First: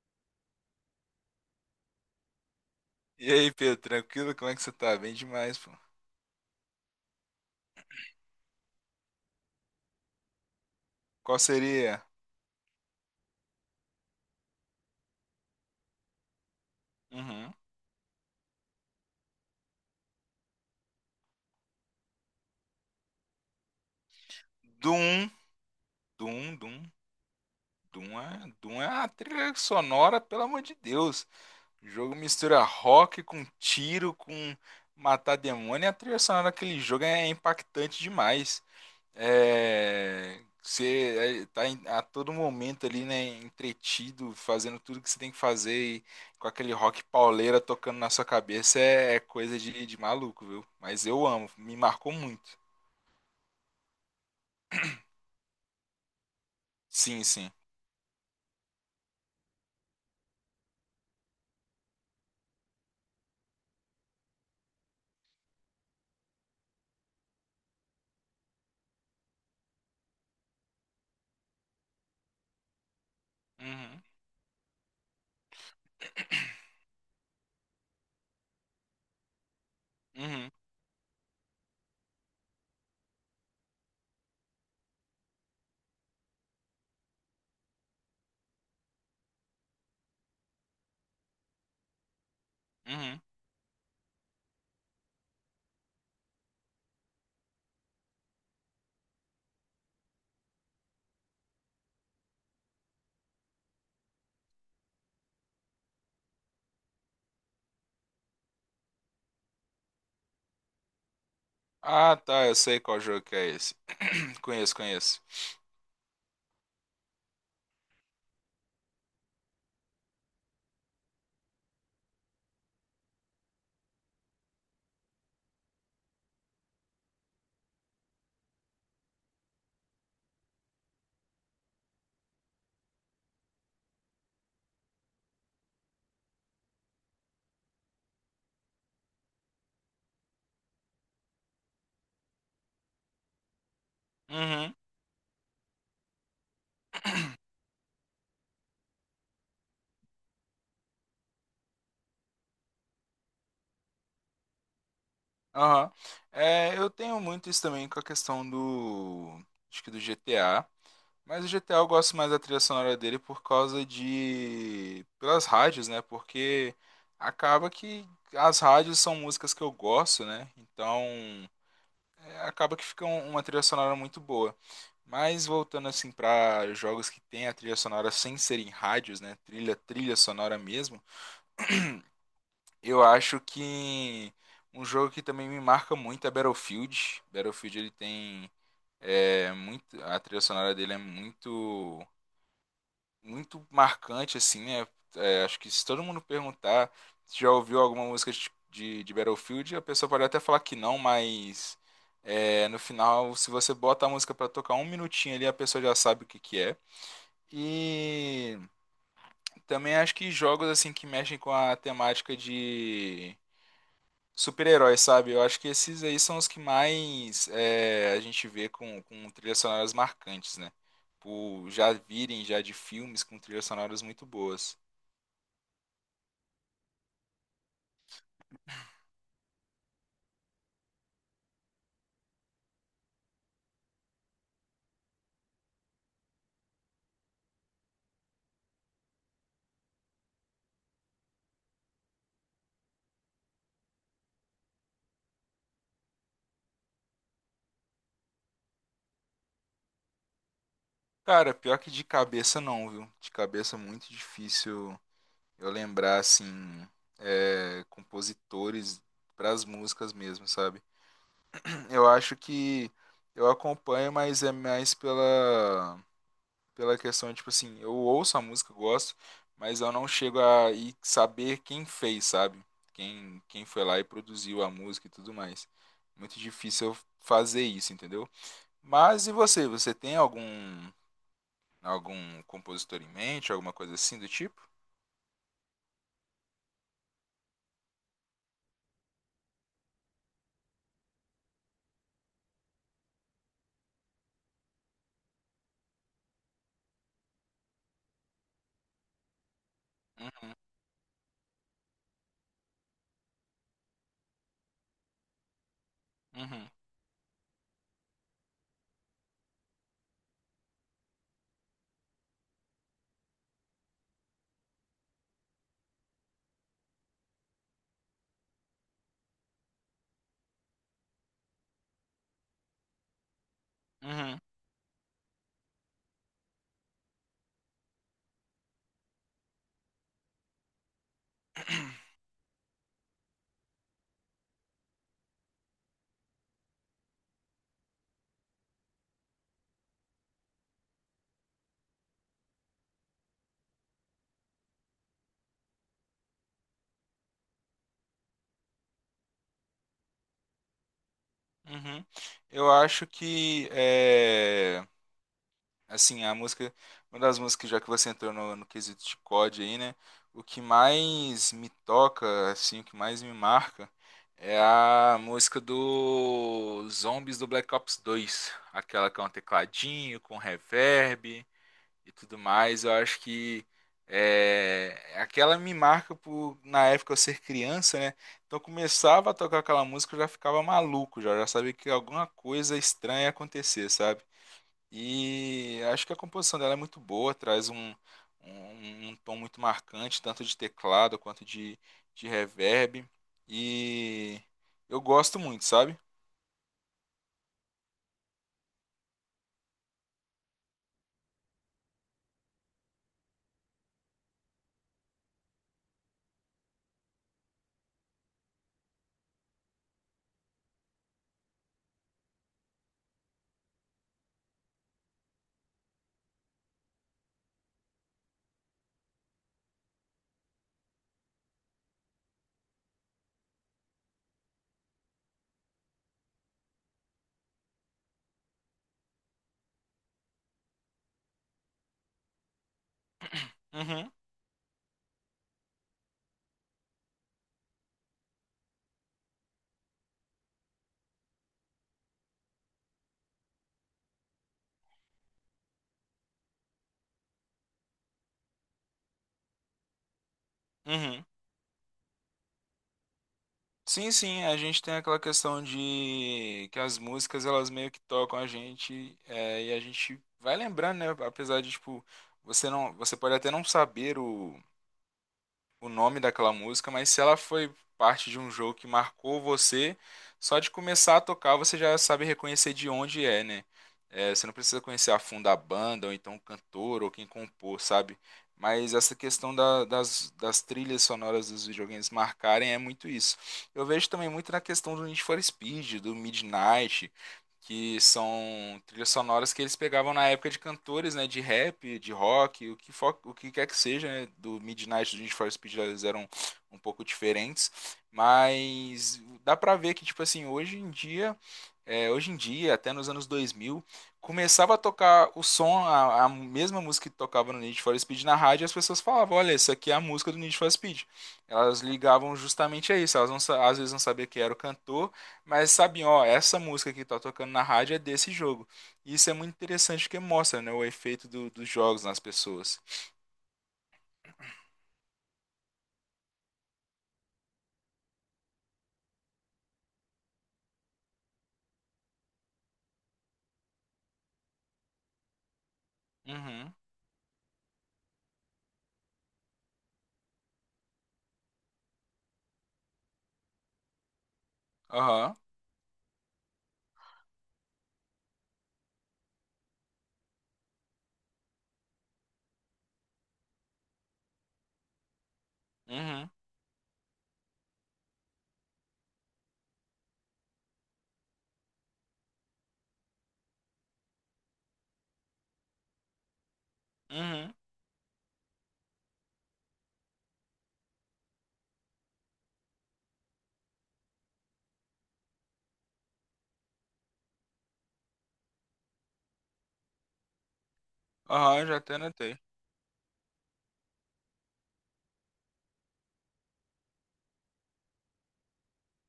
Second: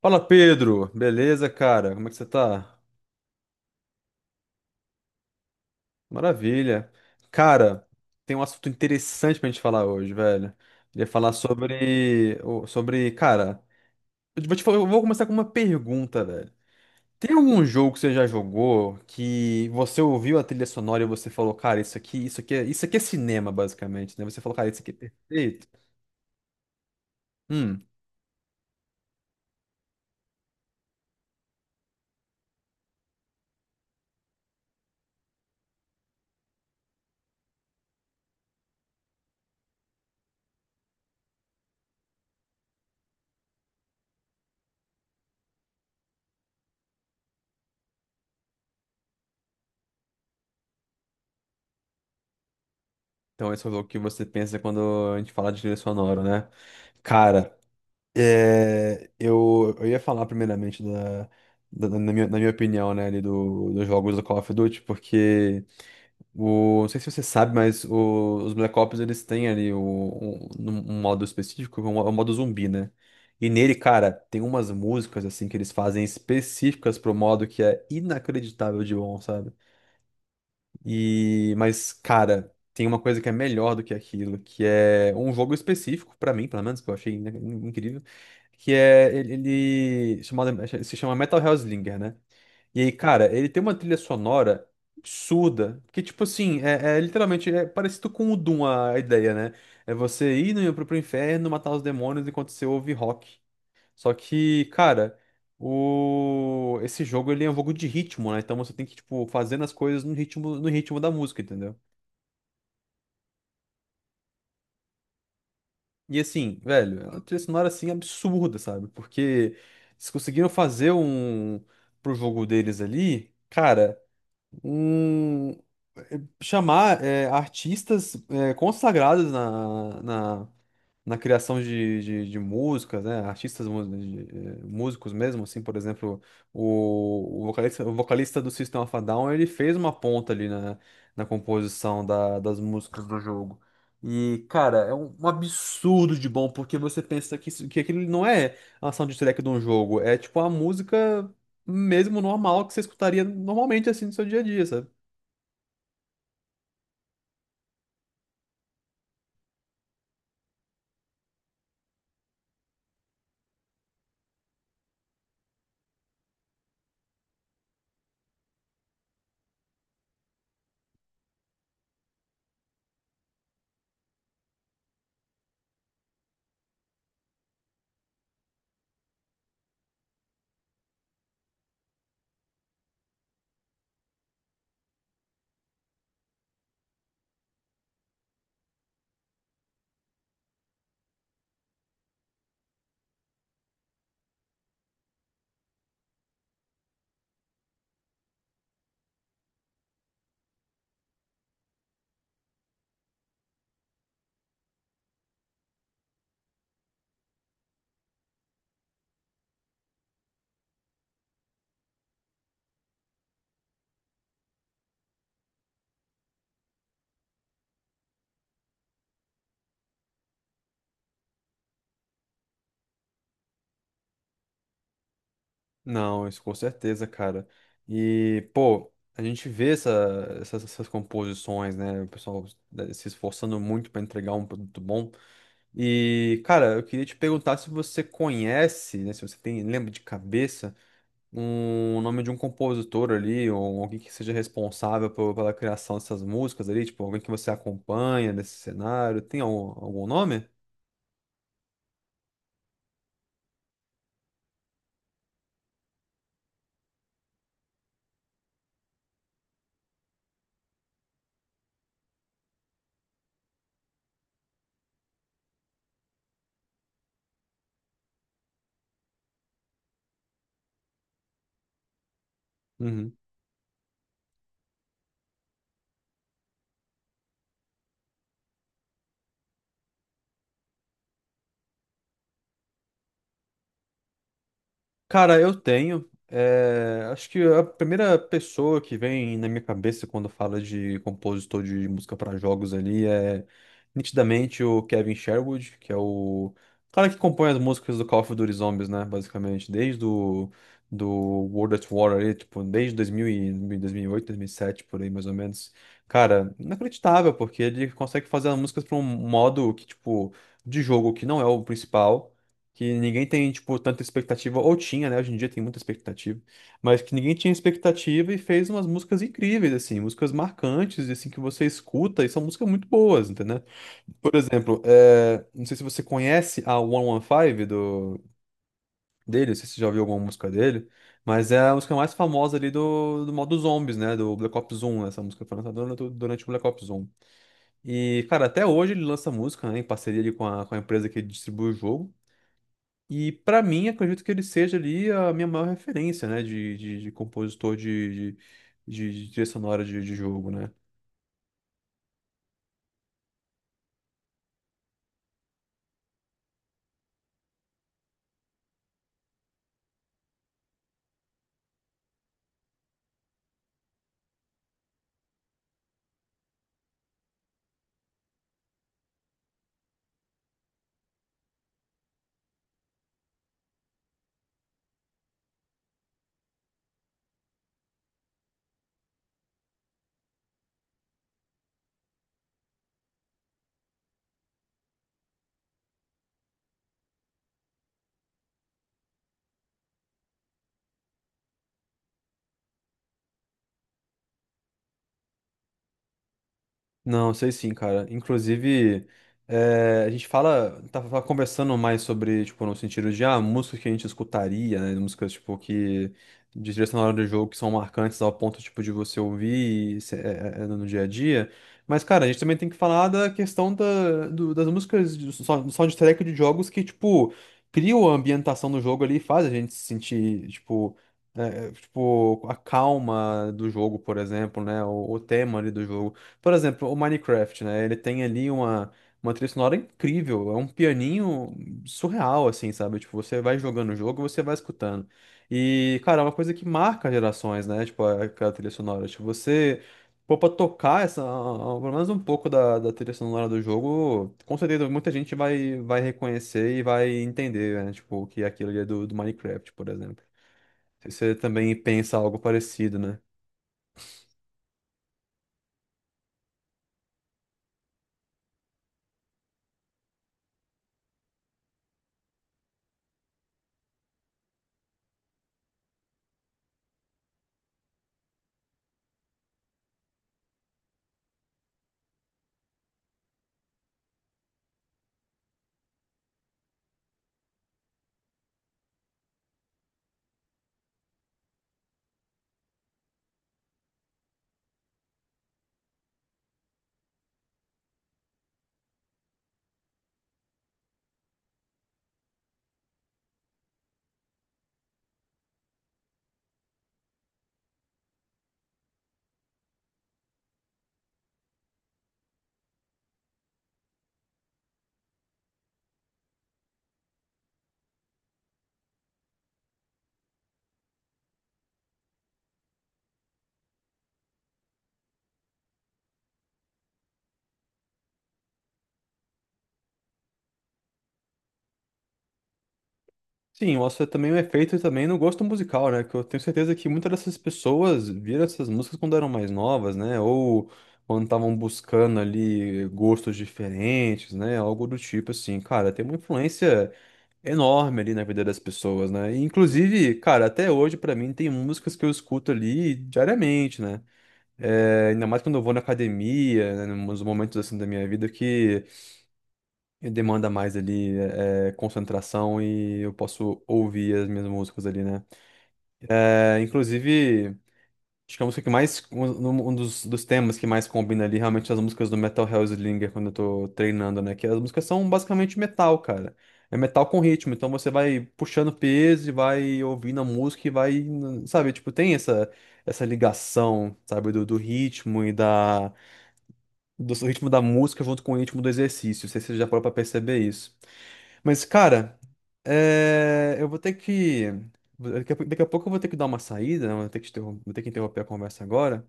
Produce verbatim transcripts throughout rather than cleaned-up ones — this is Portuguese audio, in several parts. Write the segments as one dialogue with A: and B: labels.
A: Fala, Pedro. Beleza, cara? Como é que você tá?
B: E aí, Pedro, tranquilo? Como é que você tá? Bem demais, pô.
A: Maravilha. Cara, tem um assunto interessante pra gente falar hoje, velho. Queria falar
B: Qual seria?
A: sobre, o- sobre, cara, eu vou te fa- eu vou começar com uma pergunta, velho. Tem
B: Uhum.
A: algum jogo que você já jogou que você ouviu a trilha sonora e você falou, cara, isso aqui, isso aqui, é- isso aqui é cinema, basicamente, né? Você falou, cara, isso aqui é
B: Doom,
A: perfeito.
B: Doom, Doom,
A: Hum,
B: Doom é, Doom é a trilha sonora, pelo amor de Deus. O jogo mistura rock com tiro, com matar demônio, e a trilha sonora daquele jogo é impactante demais. É, você é, tá a todo momento ali, né, entretido, fazendo tudo que você tem que fazer e com aquele rock pauleira tocando na sua cabeça é, é coisa de, de maluco, viu? Mas eu amo, me marcou muito.
A: então esse é o jogo que você pensa quando a gente fala de trilha sonora, né?
B: Sim, sim.
A: Cara, é, eu, eu ia falar primeiramente da, da- da- na minha, na minha opinião, né, ali do, dos jogos do Call of Duty, porque o, não sei se você sabe, mas o- os Black Ops eles têm ali o, um, um um modo específico, que é o modo zumbi, né? E nele,
B: Uhum,
A: cara, tem umas músicas assim que eles fazem específicas pro modo que é inacreditável de bom, sabe?
B: uhum,
A: E, mas, cara, tem uma coisa que é melhor do que aquilo, que é um jogo específico, pra mim, pelo menos, que eu achei in- in- incrível, que é ele, ele chamado, se chama Metal Hellslinger, né? E aí,
B: uhum.
A: cara, ele tem uma trilha sonora absurda, que, tipo assim, é, é literalmente é parecido com o Doom a a ideia, né? É você ir no, pro, pro inferno, matar os demônios enquanto você ouve rock. Só que, cara, o... esse jogo ele é um jogo de ritmo, né? Então você tem que, tipo, fazendo as coisas no ritmo, no ritmo da música, entendeu?
B: Ah, tá, eu sei qual jogo que é esse. Conheço, conheço.
A: E assim, velho, é uma trilha sonora assim absurda, sabe? Porque eles conseguiram fazer um pro jogo deles ali, cara, um chamar é, artistas é, consagrados na, na na criação de, de, de músicas, né? Artistas, mu- de- eh, músicos mesmo, assim, por exemplo, o, o vocalista, o vocalista do System of a Down, ele fez uma ponta ali na, na composição da- das músicas do jogo. E,
B: Uhum,
A: cara, é um, um absurdo de bom, porque você pensa que, isso- que aquilo não é a soundtrack de um jogo, é tipo a música mesmo normal que você escutaria normalmente, assim, no seu dia a dia, sabe?
B: aham. É, eu tenho muito isso também com a questão do, acho que do G T A. Mas o G T A eu gosto mais da trilha sonora dele por causa de pelas rádios, né? Porque acaba que as rádios são músicas que eu gosto, né? Então é, acaba que fica um- uma trilha sonora muito boa. Mas voltando assim para jogos que tem a trilha sonora sem serem rádios, né? Trilha, trilha sonora mesmo. Eu acho que um jogo que também me marca muito é Battlefield. Battlefield ele tem é muito, a trilha sonora dele é muito muito marcante, assim, né? É, acho que se todo mundo perguntar se já ouviu alguma música de, de, de Battlefield, a pessoa pode até falar que não, mas é, no final, se você bota a música pra tocar um minutinho ali, a pessoa já sabe o que que é. E também acho que jogos assim que mexem com a temática de super-heróis, sabe? Eu acho que esses aí são os que mais é, a gente vê com, com trilhas sonoras marcantes, né? Por já virem já de filmes com trilhas sonoras muito boas.
A: Não, isso com certeza, cara. E, pô, a gente vê essa- essas, essas composições, né? O pessoal, né, se esforçando muito para entregar um produto bom. E, cara, eu queria te perguntar se você conhece, né? Se você tem, lembra de cabeça, um o nome de um compositor ali, ou alguém que seja responsável por- pela criação dessas músicas ali, tipo, alguém que você acompanha nesse cenário. Tem algum, algum nome?
B: Cara, pior que de cabeça não, viu? De cabeça é muito difícil eu lembrar, assim, é, compositores pras músicas mesmo, sabe? Eu acho que eu acompanho, mas é mais pela, pela questão, tipo assim, eu ouço a música, eu gosto, mas eu não chego a ir saber quem fez, sabe?
A: Uhum.
B: Quem, quem foi lá e produziu a música e tudo mais. Muito difícil eu fazer isso, entendeu? Mas e você? Você tem algum algum compositor em mente, alguma coisa assim do tipo?
A: Cara, eu tenho. Eh, acho que a primeira pessoa que vem na minha cabeça quando fala de compositor de música para jogos ali é nitidamente o Kevin Sherwood, que é o cara que compõe as músicas do Call of Duty Zombies, né? Basicamente, desde o
B: Uhum,
A: do World at War ali, tipo, desde dois mil e dois dois mil mil e oito dois mil e sete por aí mais ou menos. Cara,
B: uhum,
A: inacreditável, porque ele consegue fazer as músicas para um modo que, tipo, de jogo que não é o principal, que ninguém tem, tipo, tanta expectativa, ou tinha, né? Hoje em dia tem muita expectativa, mas que ninguém tinha expectativa e fez umas músicas incríveis, assim, músicas marcantes, assim, que você escuta e são músicas muito boas, entendeu? Por
B: uhum,
A: exemplo, é, não sei se você conhece a cento e quinze do, dele, não sei se você já ouviu alguma música dele, mas é a música mais famosa ali do, do modo Zombies, né? Do Black Ops um, né? Essa música foi lançada durante durante o Black Ops um. E, cara, até hoje ele lança música, né, em parceria ali com a, com a empresa que distribui o jogo. E pra mim, acredito que ele seja ali a minha maior referência, né, de, de, de compositor de, de, de, de trilha sonora de, de jogo, né?
B: uhum. Eu acho que é, assim, a música, uma das músicas, já que você entrou no, no quesito de C O D aí, né? O que mais me toca, assim, o que mais me marca é a música do Zombies do Black Ops dois, aquela com tecladinho, com reverb e tudo mais. Eu acho que é, aquela me marca por na época eu ser criança, né? Então eu começava a tocar aquela música, eu já ficava maluco, já, já sabia que alguma coisa estranha ia acontecer, sabe? E acho que a composição dela é muito boa, traz um, um, um tom muito marcante, tanto de teclado quanto de, de reverb. E eu gosto muito, sabe?
A: Não, sei sim, cara. Inclusive, eh, a gente fala, tava conversando mais sobre, tipo, no sentido de, ah, músicas que a gente escutaria, né? Músicas, tipo, que de trilha sonora do jogo que são marcantes ao ponto, tipo, de você ouvir e se- eh, eh, eh, no dia a dia. Mas, cara, a gente também tem que falar da questão da, do- das músicas de sou- soundtrack de jogos que, tipo, criam a ambientação do jogo ali e faz a gente se sentir, tipo, eh, eh, tipo, a calma do jogo, por exemplo, né? O, o tema ali do jogo. Por exemplo, o Minecraft, né? Ele tem ali uma, uma trilha sonora incrível, é um pianinho surreal, assim, sabe? Tipo, você vai jogando o
B: Uhum,
A: jogo, você vai escutando. E, cara, é uma coisa que marca gerações, né? Tipo, a- aquela trilha sonora. Tipo, você, pô, pra tocar essa, pelo menos um pouco da, da trilha sonora do jogo, com certeza muita gente vai, vai reconhecer e vai entender, né? Tipo, que é aquilo ali é do, do Minecraft, por exemplo.
B: uhum.
A: Você também pensa algo parecido, né?
B: Sim, sim, a gente tem aquela questão de que as músicas elas meio que tocam a gente é, e a gente vai lembrando, né? Apesar de tipo você não, você pode até não saber o, o nome daquela música, mas se ela foi parte de um jogo que marcou você, só de começar a tocar você já sabe reconhecer de onde é, né? É, você não precisa conhecer a fundo a banda, ou então o cantor, ou quem compôs, sabe? Mas essa questão da- das, das trilhas sonoras dos videogames marcarem é muito isso. Eu vejo também muito na questão do Need for Speed, do Midnight, que são trilhas sonoras que eles pegavam na época de cantores, né, de rap, de rock, o que, fo- o que quer que seja, né, do Midnight, do Need for Speed, eles eram um pouco diferentes, mas dá pra ver que, tipo assim, hoje em dia, é, hoje em dia, até nos anos dois mil, começava a tocar o som, a, a mesma música que tocava no Need for Speed na rádio, e as pessoas falavam, olha, isso aqui é a música do Need for Speed. Elas ligavam justamente a isso, elas não, sa- às vezes não sabiam quem era o cantor, mas sabem, ó, essa música que tá tocando na rádio é desse jogo. E isso é muito interessante porque mostra, né, o efeito do- dos jogos nas pessoas.
A: Sim, eu acho que é também um efeito também no gosto musical, né? Que eu tenho certeza que muitas dessas pessoas viram essas músicas quando eram mais novas, né? Ou quando estavam buscando ali gostos diferentes, né? Algo do tipo assim. Cara, tem uma
B: Uhum,
A: influência enorme ali na vida das pessoas, né? E, inclusive, cara, até hoje pra mim tem músicas que eu escuto ali diariamente, né? É, ainda
B: aham,
A: mais quando eu vou na academia, né, nos momentos assim da minha vida que e demanda mais ali é, é, concentração e eu posso ouvir as minhas músicas ali, né?
B: uhum,
A: É, inclusive, acho que a música que mais. Um, um um dos, dos temas que mais combina ali, realmente, são as músicas do Metal Hellslinger, quando eu tô treinando, né? Que as músicas são basicamente metal, cara. É metal com
B: uhum,
A: ritmo, então você vai puxando peso e vai ouvindo a música e vai. Sabe, tipo, tem essa, essa ligação, sabe, do, do ritmo e da. Do ritmo da música junto com o ritmo do exercício. Não sei se você já parou pra perceber isso.
B: aham,
A: Mas,
B: já até
A: cara,
B: anotei.
A: é, eu vou ter que. Daqui a, pou- daqui a pouco eu vou ter que dar uma saída, né? Vou ter que, interrom- vou ter que interromper a conversa agora,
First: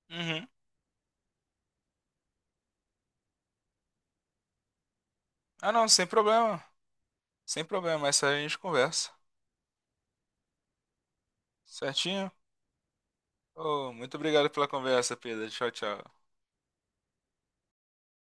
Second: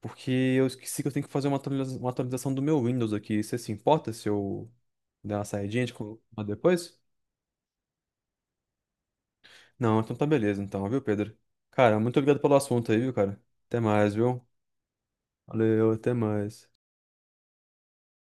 A: porque
B: Uhum.
A: eu esqueci que eu tenho que fazer uma atualiza- uma atualização do meu Windows aqui. Você se importa se eu der uma
B: Ah,
A: saidinha
B: não,
A: de
B: sem problema,
A: depois?
B: sem problema, essa a gente conversa.
A: Não, então tá beleza, então, viu, Pedro? Cara, muito
B: Certinho?
A: obrigado pelo assunto aí, viu, cara? Até
B: Oh,
A: mais,
B: muito
A: viu?
B: obrigado pela conversa, Pedro. Tchau,
A: Valeu, até
B: tchau.
A: mais.